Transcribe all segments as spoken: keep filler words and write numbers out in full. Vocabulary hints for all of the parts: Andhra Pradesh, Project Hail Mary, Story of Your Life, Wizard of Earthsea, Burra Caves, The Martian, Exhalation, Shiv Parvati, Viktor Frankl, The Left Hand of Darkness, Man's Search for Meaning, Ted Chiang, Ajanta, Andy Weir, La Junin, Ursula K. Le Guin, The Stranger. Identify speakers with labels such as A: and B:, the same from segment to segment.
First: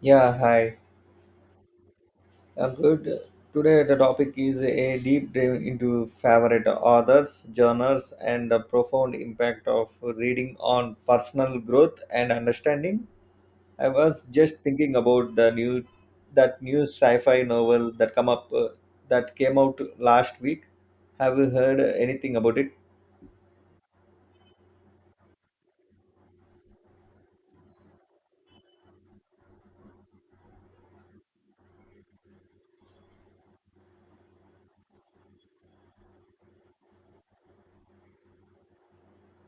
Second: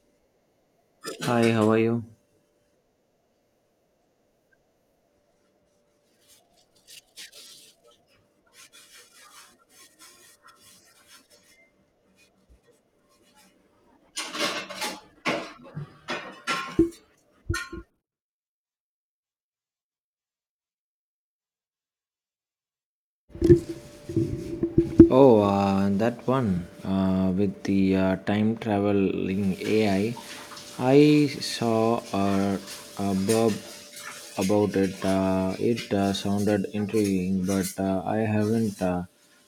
A: Yeah, hi.
B: Hi, how are you?
A: I'm good. Today the topic is a deep dive into favorite authors, genres, and the profound impact of reading on personal growth and understanding. I was just thinking about the new that new sci-fi novel that come up uh, that came out last week. Have you heard anything about it?
B: Oh, uh, that one uh, with the uh, time traveling A I. I I saw a, a blurb about it. Uh, it uh, sounded intriguing, but uh, I haven't uh,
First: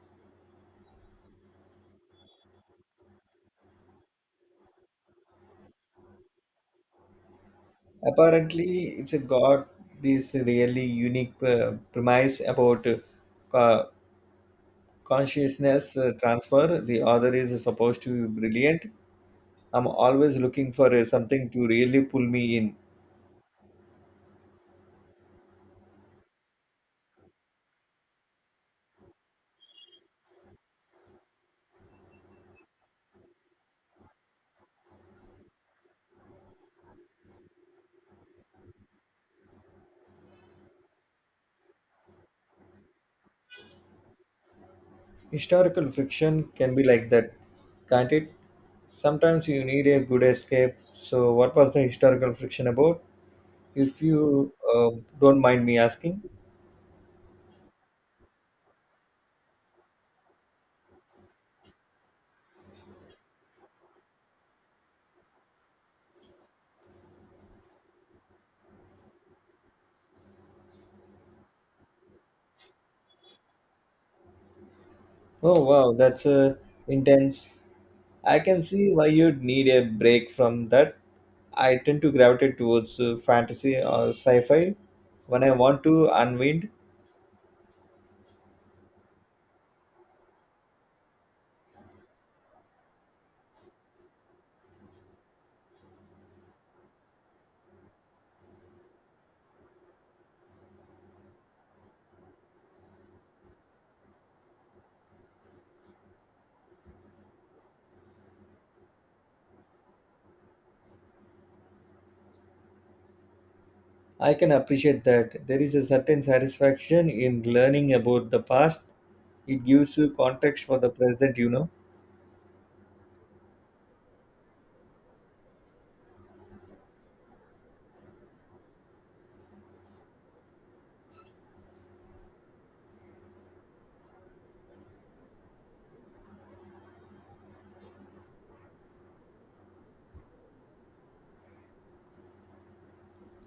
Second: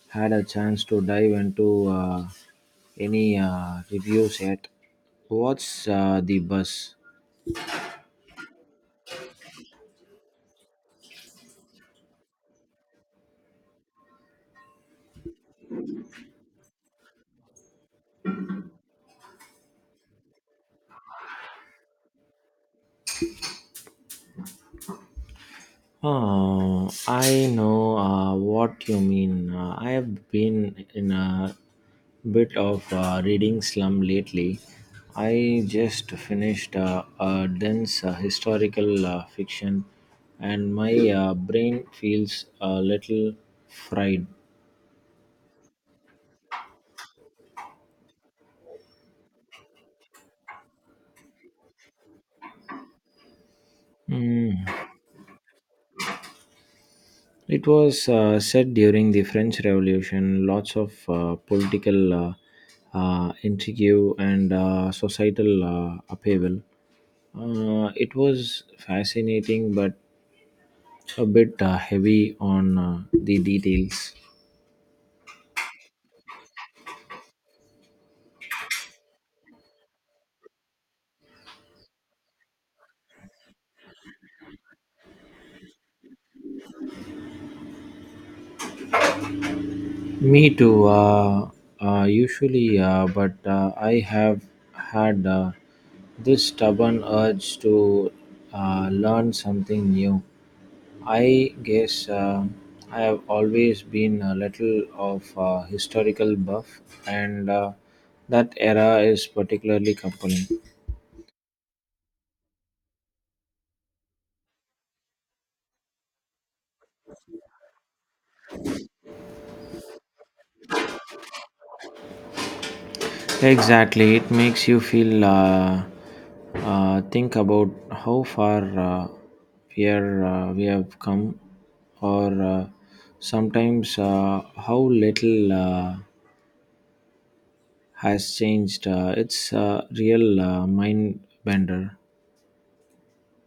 B: had a chance to dive into uh, any uh, reviews yet. What's uh, the buzz?
A: Apparently, it's got this really unique uh, premise about uh, consciousness uh, transfer. The author is supposed to be brilliant. I'm always looking for uh, something to really pull me in.
B: Oh, I know uh, what you mean. Uh, I have been in a bit of uh, reading slum lately. I just finished uh, a dense uh, historical uh, fiction, and my uh, brain feels a little fried.
A: Historical fiction can be like that, can't it? Sometimes you need a good escape. So, what was the historical fiction about? If you
B: Hmm.
A: uh, don't mind me asking.
B: It was uh, said during the French Revolution, lots of uh, political uh, uh, intrigue and uh, societal uh, upheaval. Uh, it was fascinating but a bit uh, heavy on uh, the details.
A: Oh, wow, that's uh, intense. I can see why you'd need a break from that. I tend to gravitate towards uh, fantasy or sci fi when I want to unwind.
B: Me too. Uh, uh, usually, uh, but uh, I have had uh, this stubborn urge to uh, learn something new. I guess uh, I have always been a little of a historical buff, and uh, that era is particularly compelling.
A: I can appreciate that. There is a certain satisfaction in learning about the past. It gives you context for the present, you know.
B: Exactly, it makes you feel. Uh, uh, think about how far uh, we are, uh, we have come, or uh, sometimes uh, how little uh, has changed. Uh, it's a real uh, mind bender.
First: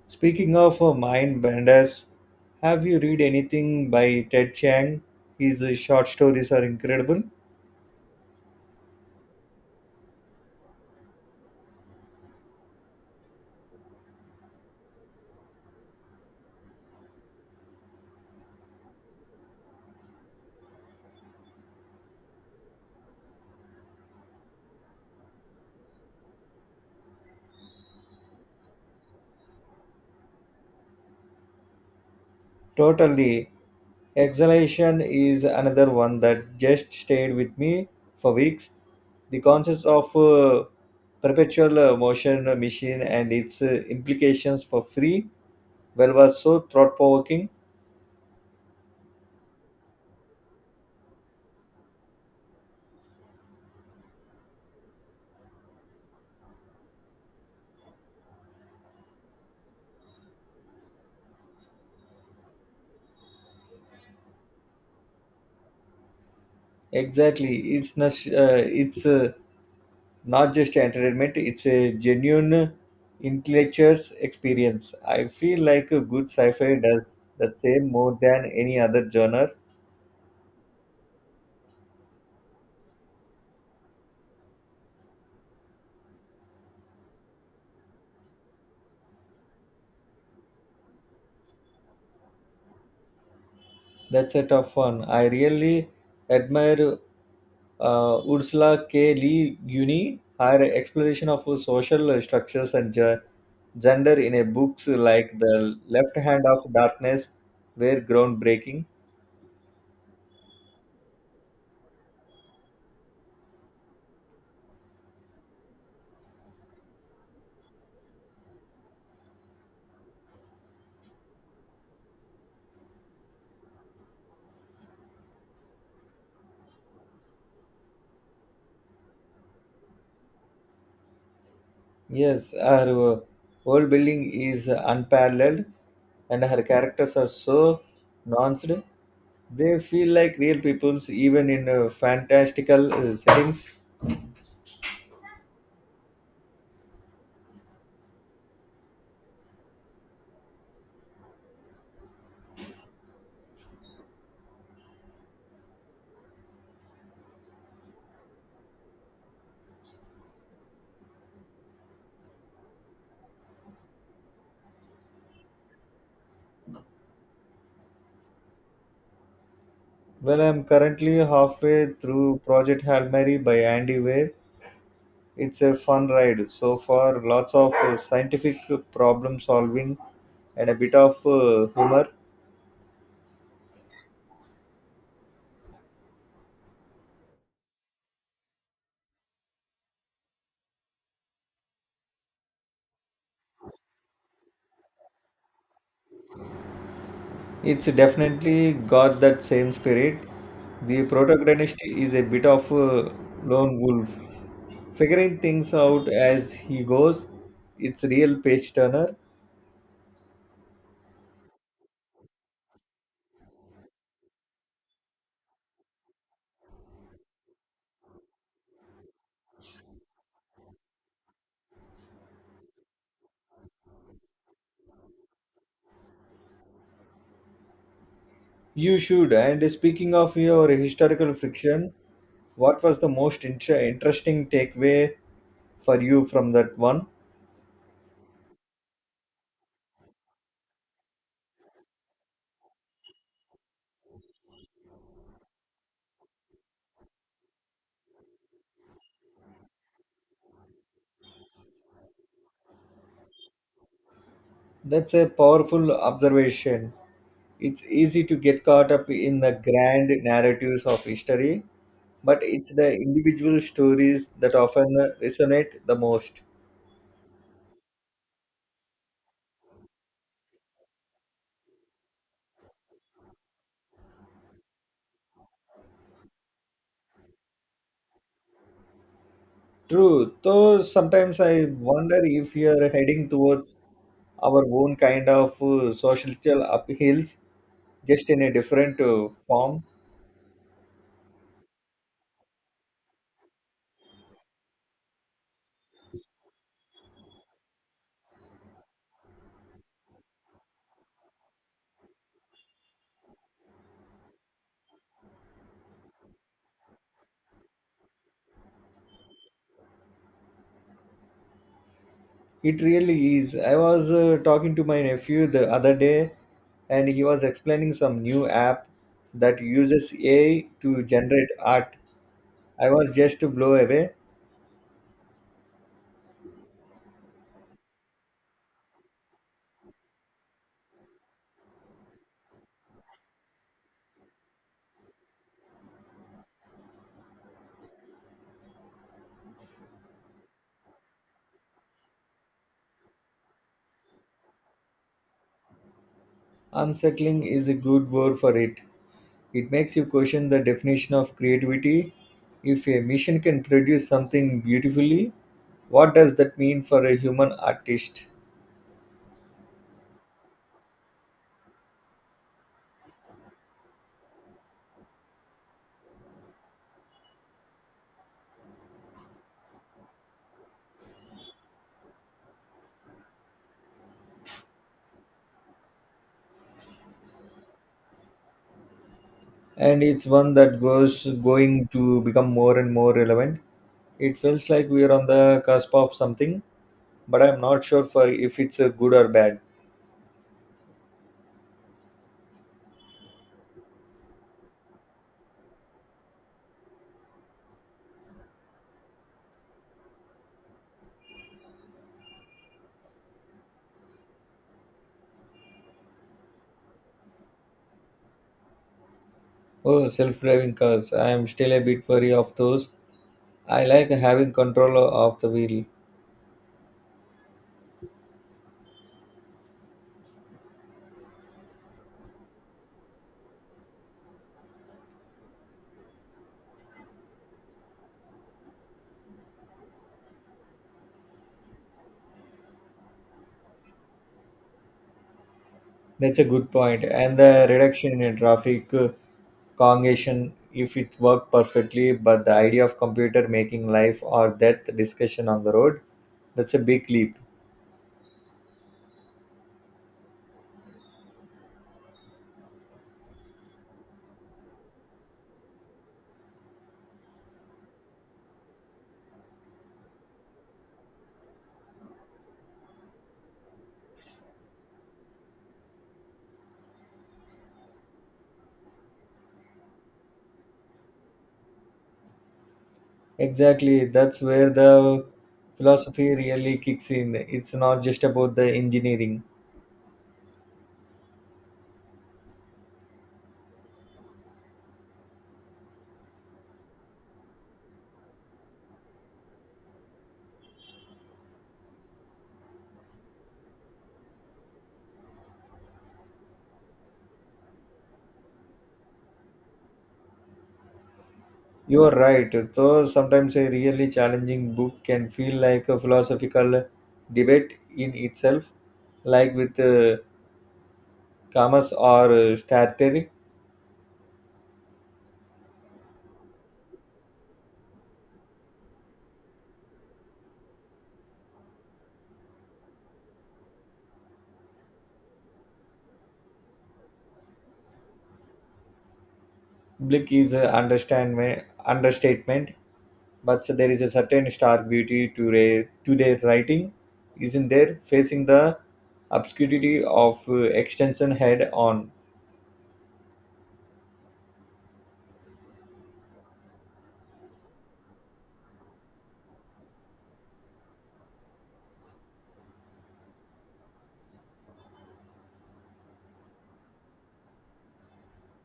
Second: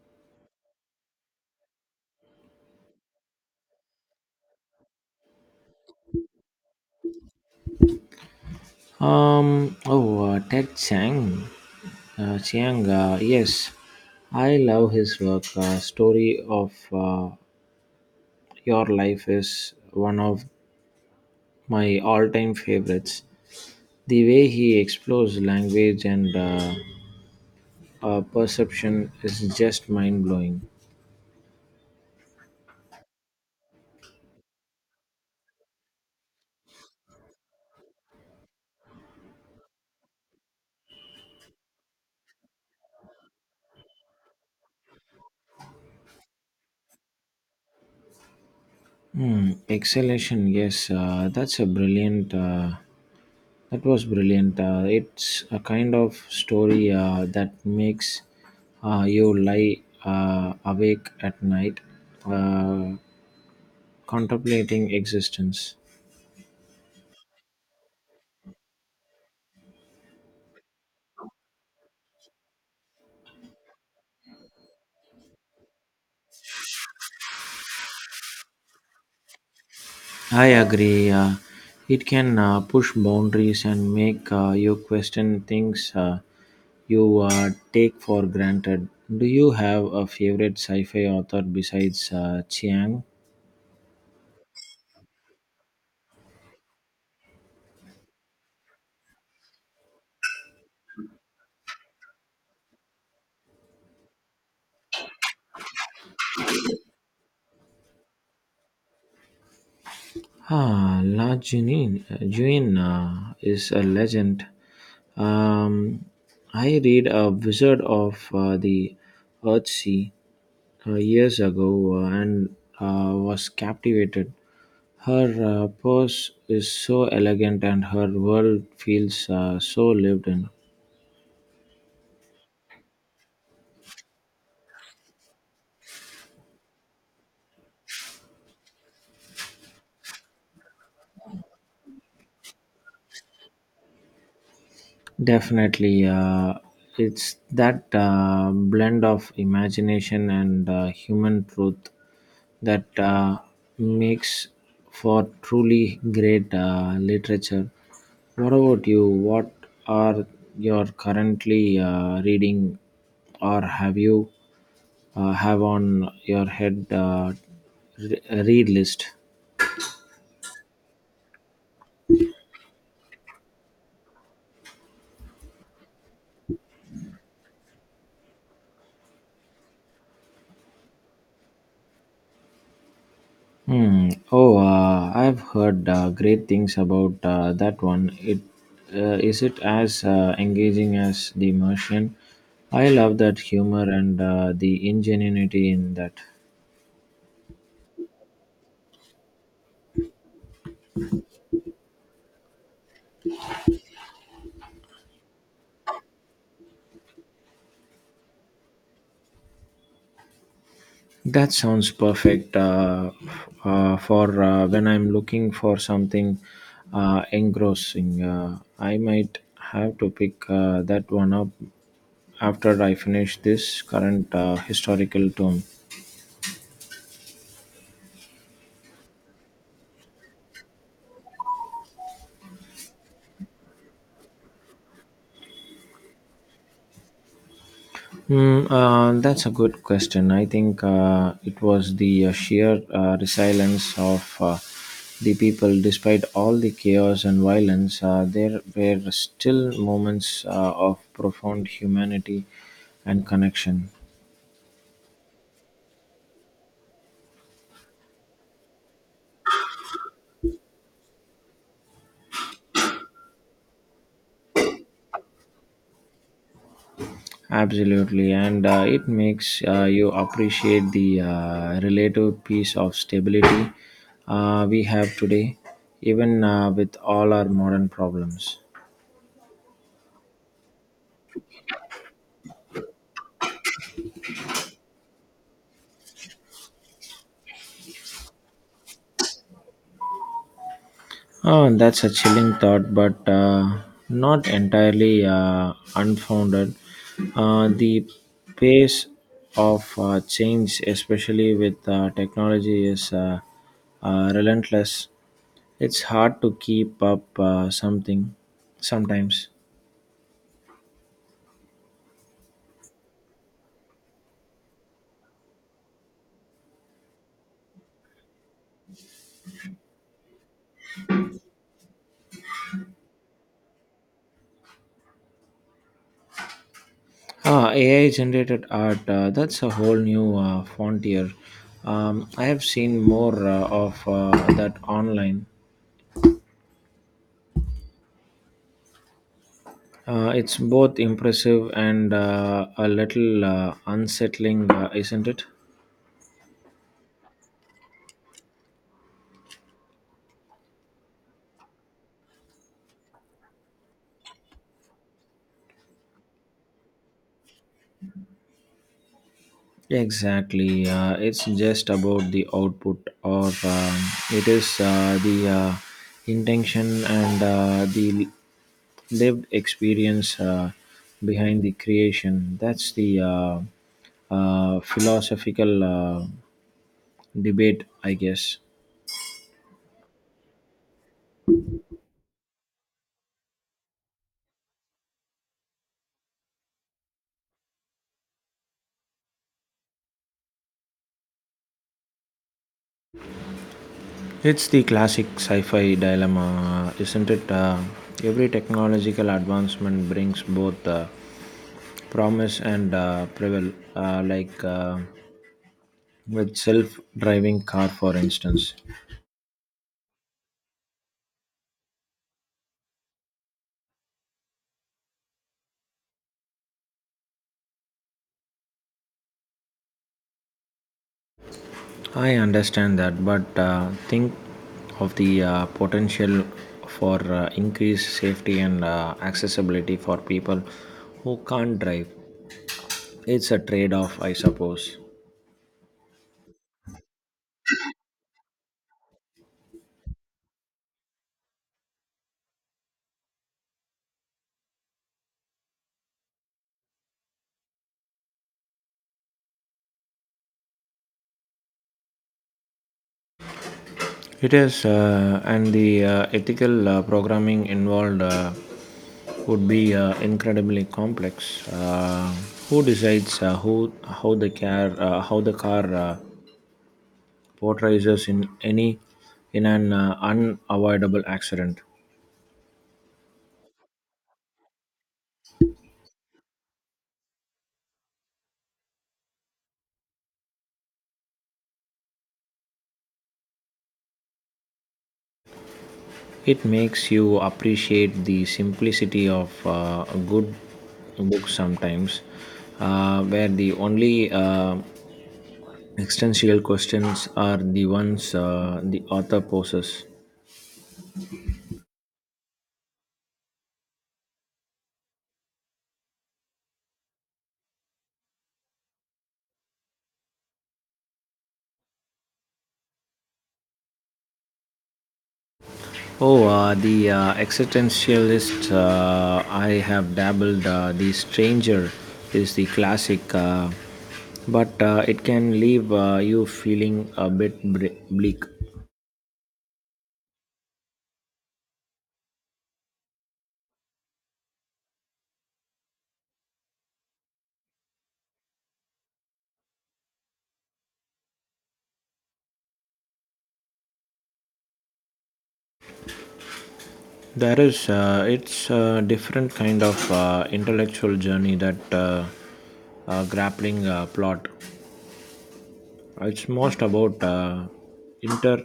A: Speaking of uh, mind benders, have you read anything by Ted Chiang? His uh, short stories are incredible.
B: Um. Oh, uh, Ted Chiang. Uh, Chiang. Uh, yes, I love his work. Uh, Story of uh, Your Life is one of my all-time favorites. The way he explores language and uh, uh, perception is just mind blowing.
A: Totally. Exhalation is another one that just stayed with me for weeks. The concept of uh, perpetual uh, motion machine and its uh, implications for free well was so thought provoking.
B: Hmm, exhalation, yes, uh, that's a brilliant. Uh, that was brilliant. Uh, it's a kind of story uh, that makes uh, you lie uh, awake at night, uh, contemplating existence.
A: Exactly. It's not. Uh, it's uh, not just entertainment. It's a genuine intellectual experience. I feel like a good sci-fi does that same more than any other genre.
B: I agree. Uh, it can uh, push boundaries and make uh, you question things uh, you uh, take for granted. Do you have a favorite sci-fi author besides uh, Chiang?
A: That's a tough one. I really admire uh, Ursula K. Le Guin. Her exploration of social structures and ge- gender in a books like The Left Hand of Darkness were groundbreaking.
B: Ah, La Junin. Juin uh, is a legend. Um, I read a Wizard of uh, the Earthsea uh, years ago uh, and uh, was captivated. Her uh, pose is so elegant and her world feels uh, so lived in.
A: Yes, her uh, whole building is unparalleled, and her characters are so nuanced. They feel like real peoples, even in uh, fantastical uh, settings.
B: Definitely, uh, it's that uh, blend of imagination and uh, human truth that uh, makes for truly great uh, literature. What about you? What are you currently uh, reading, or have you uh, have on your head uh, re- read list?
A: Well, I'm currently halfway through Project Hail Mary by Andy Weir. It's a fun ride so far. Lots of uh, scientific problem solving and a bit of uh, humor.
B: Hmm. Oh, uh, I've heard uh, great things about uh, that one. It uh, Is it as uh, engaging as The Martian? I love that humor and uh, the ingenuity in that.
A: It's definitely got that same spirit. The protagonist is a bit of a lone wolf, figuring things out as he goes. It's real page turner.
B: That sounds perfect uh, uh, for uh, when I'm looking for something uh, engrossing. Uh, I might have to pick uh, that one up after I finish this current uh, historical tome.
A: You should. And speaking of your historical friction, what was the most inter- interesting takeaway for you from that one?
B: Hmm, uh, that's a good question. I think uh, it was the uh, sheer uh, resilience of uh, the people, despite all the chaos and violence. Uh, there were still moments uh, of profound humanity and connection.
A: That's a powerful observation. It's easy to get caught up in the grand narratives of history, but it's the individual stories that often resonate the most.
B: Absolutely, and uh, it makes uh, you appreciate the uh, relative peace of stability uh, we have today, even uh, with all our modern problems.
A: True, though sometimes I wonder if we are heading towards our own kind of uh, social upheavals, just in a different uh, form.
B: Oh, that's a chilling thought, but uh, not entirely uh, unfounded. Uh, the pace of uh, change, especially with uh, technology, is uh, uh, relentless. It's hard to keep up uh, something sometimes.
A: It really is. I was uh, talking to my nephew the other day, and he was explaining some new app that uses A I to generate art. I was just blown away.
B: Ah, A I generated art, uh, that's a whole new uh, frontier. Um, I have seen more uh, of uh, that online. Uh, it's both impressive and uh, a little uh, unsettling, uh, isn't it?
A: Unsettling is a good word for it. It makes you question the definition of creativity. If a machine can produce something beautifully, what does that mean for a human artist?
B: Exactly. Uh, it's just about the output, or um, it is uh, the uh, intention and uh, the lived experience uh, behind the creation. That's the uh, uh, philosophical uh, debate, I guess.
A: And it's one that goes going to become more and more relevant. It feels like we are on the cusp of something, but I'm not sure for if it's a good or bad.
B: It's the classic sci fi dilemma, isn't it? Uh, every technological advancement brings both uh, promise and uh, peril, uh, like uh, with self driving car, for instance.
A: Oh, self-driving cars. I am still a bit wary of those. I like having control of the wheel.
B: I understand that, but uh, think of the uh, potential for uh, increased safety and uh, accessibility for people who can't drive. It's a trade off, I suppose.
A: That's a good point. And the reduction in traffic uh, congestion, if it worked perfectly, but the idea of computer making life or death discussion on the road, that's a big leap.
B: It is, uh, and the uh, ethical uh, programming involved uh, would be uh, incredibly complex. Uh, who decides uh, who how the car uh, how the car uh, portrays us in any in an uh, unavoidable accident?
A: Exactly. That's where the philosophy really kicks in. It's not just about the engineering.
B: It makes you appreciate the simplicity of uh, a good book sometimes, uh, where the only uh, existential questions are the ones uh, the author poses.
A: You are right. Though sometimes a really challenging book can feel like a philosophical debate in itself, like with uh, Kamas or uh, Starter.
B: Oh, uh, the uh, existentialist. Uh, I have dabbled. Uh, The Stranger is the classic, uh, but uh, it can leave uh, you feeling a bit bre- bleak.
A: Blick is an understandme- understatement, but so there is a certain stark beauty to, re- to their writing, isn't there? Facing the obscurity of uh, extension head on,
B: There is. Uh, it's a different kind of uh, intellectual journey that uh, uh, grappling uh, plot. It's most about uh, inter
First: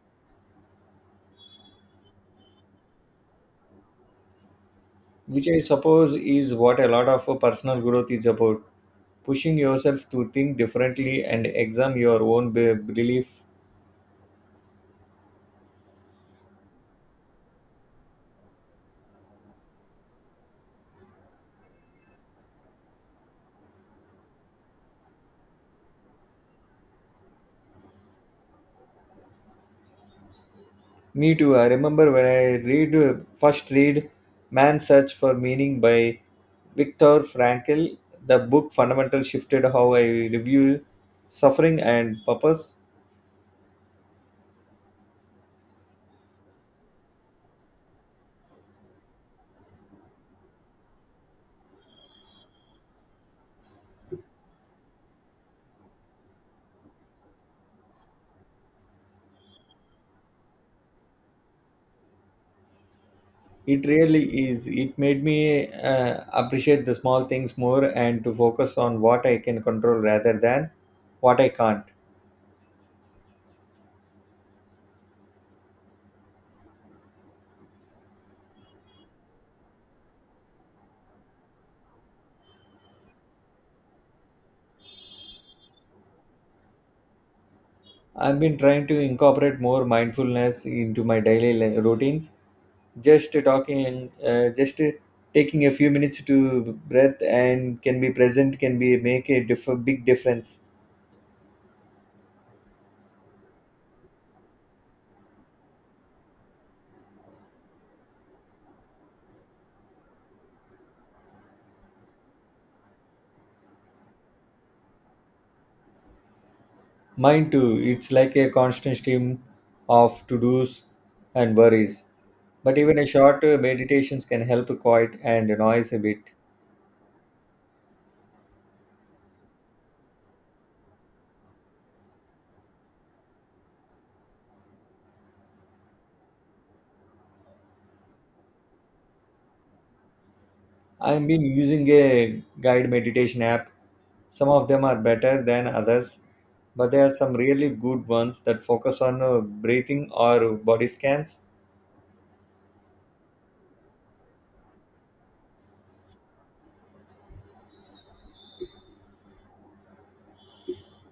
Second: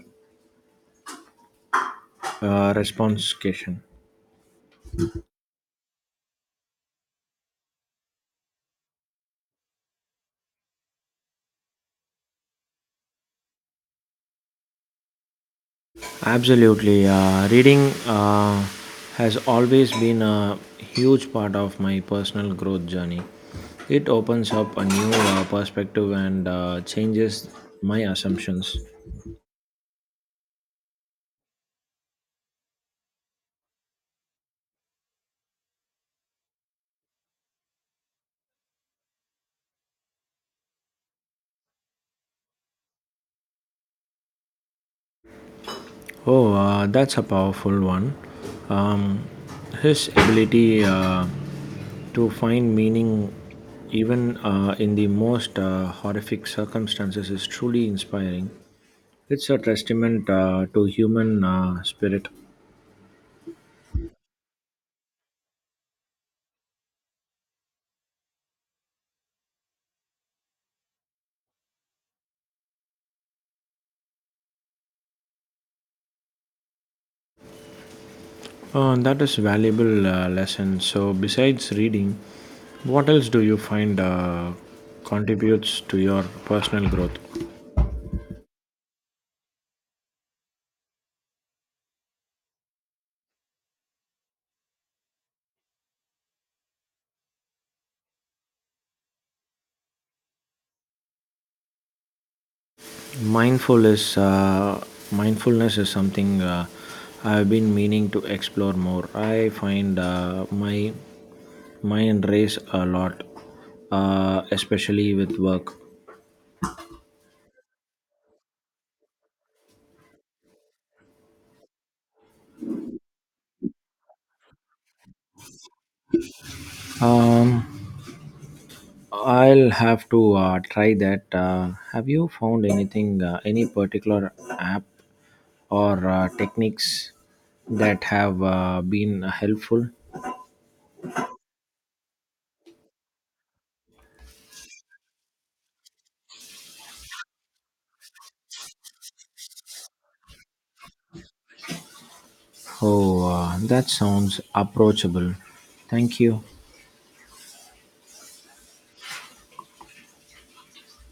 B: uh, responsification.
A: which I suppose is what a lot of uh, personal growth is about. Pushing yourself to think differently and examine your own be- belief.
B: Absolutely. Uh, reading uh, has always been a huge part of my personal growth journey. It opens up a new uh, perspective and uh, changes my assumptions.
A: Me too. I remember when I read uh, first read "Man's Search for Meaning" by Viktor Frankl, the book fundamentally shifted how I review suffering and purpose.
B: Oh, uh, that's a powerful one. Um, his ability uh, to find meaning even uh, in the most uh, horrific circumstances is truly inspiring. It's a testament uh, to human uh, spirit.
A: It really is. It made me uh, appreciate the small things more and to focus on what I can control rather than what I can't.
B: Uh, that is valuable uh, lesson. So besides reading, what else do you find uh, contributes to your personal growth?
A: I've been trying to incorporate more mindfulness into my daily li- routines. Just talking, uh, just taking a few minutes to breath and can be present can be make a diff- big difference.
B: Mindful is uh, Mindfulness is something uh, I've been meaning to explore more. I find uh, my mind race a lot, uh, especially with work.
A: Mine too. It's like a constant stream of to dos and worries. But even a short uh, meditations can help quiet and noise a bit.
B: Um, I'll have to uh, try that. Uh, have you found anything, uh, any particular app or uh, techniques that have uh, been helpful?
A: I've been using a guide meditation app. Some of them are better than others, but there are some really good ones that focus on uh, breathing or body scans.
B: Oh, uh, that sounds approachable. Thank you.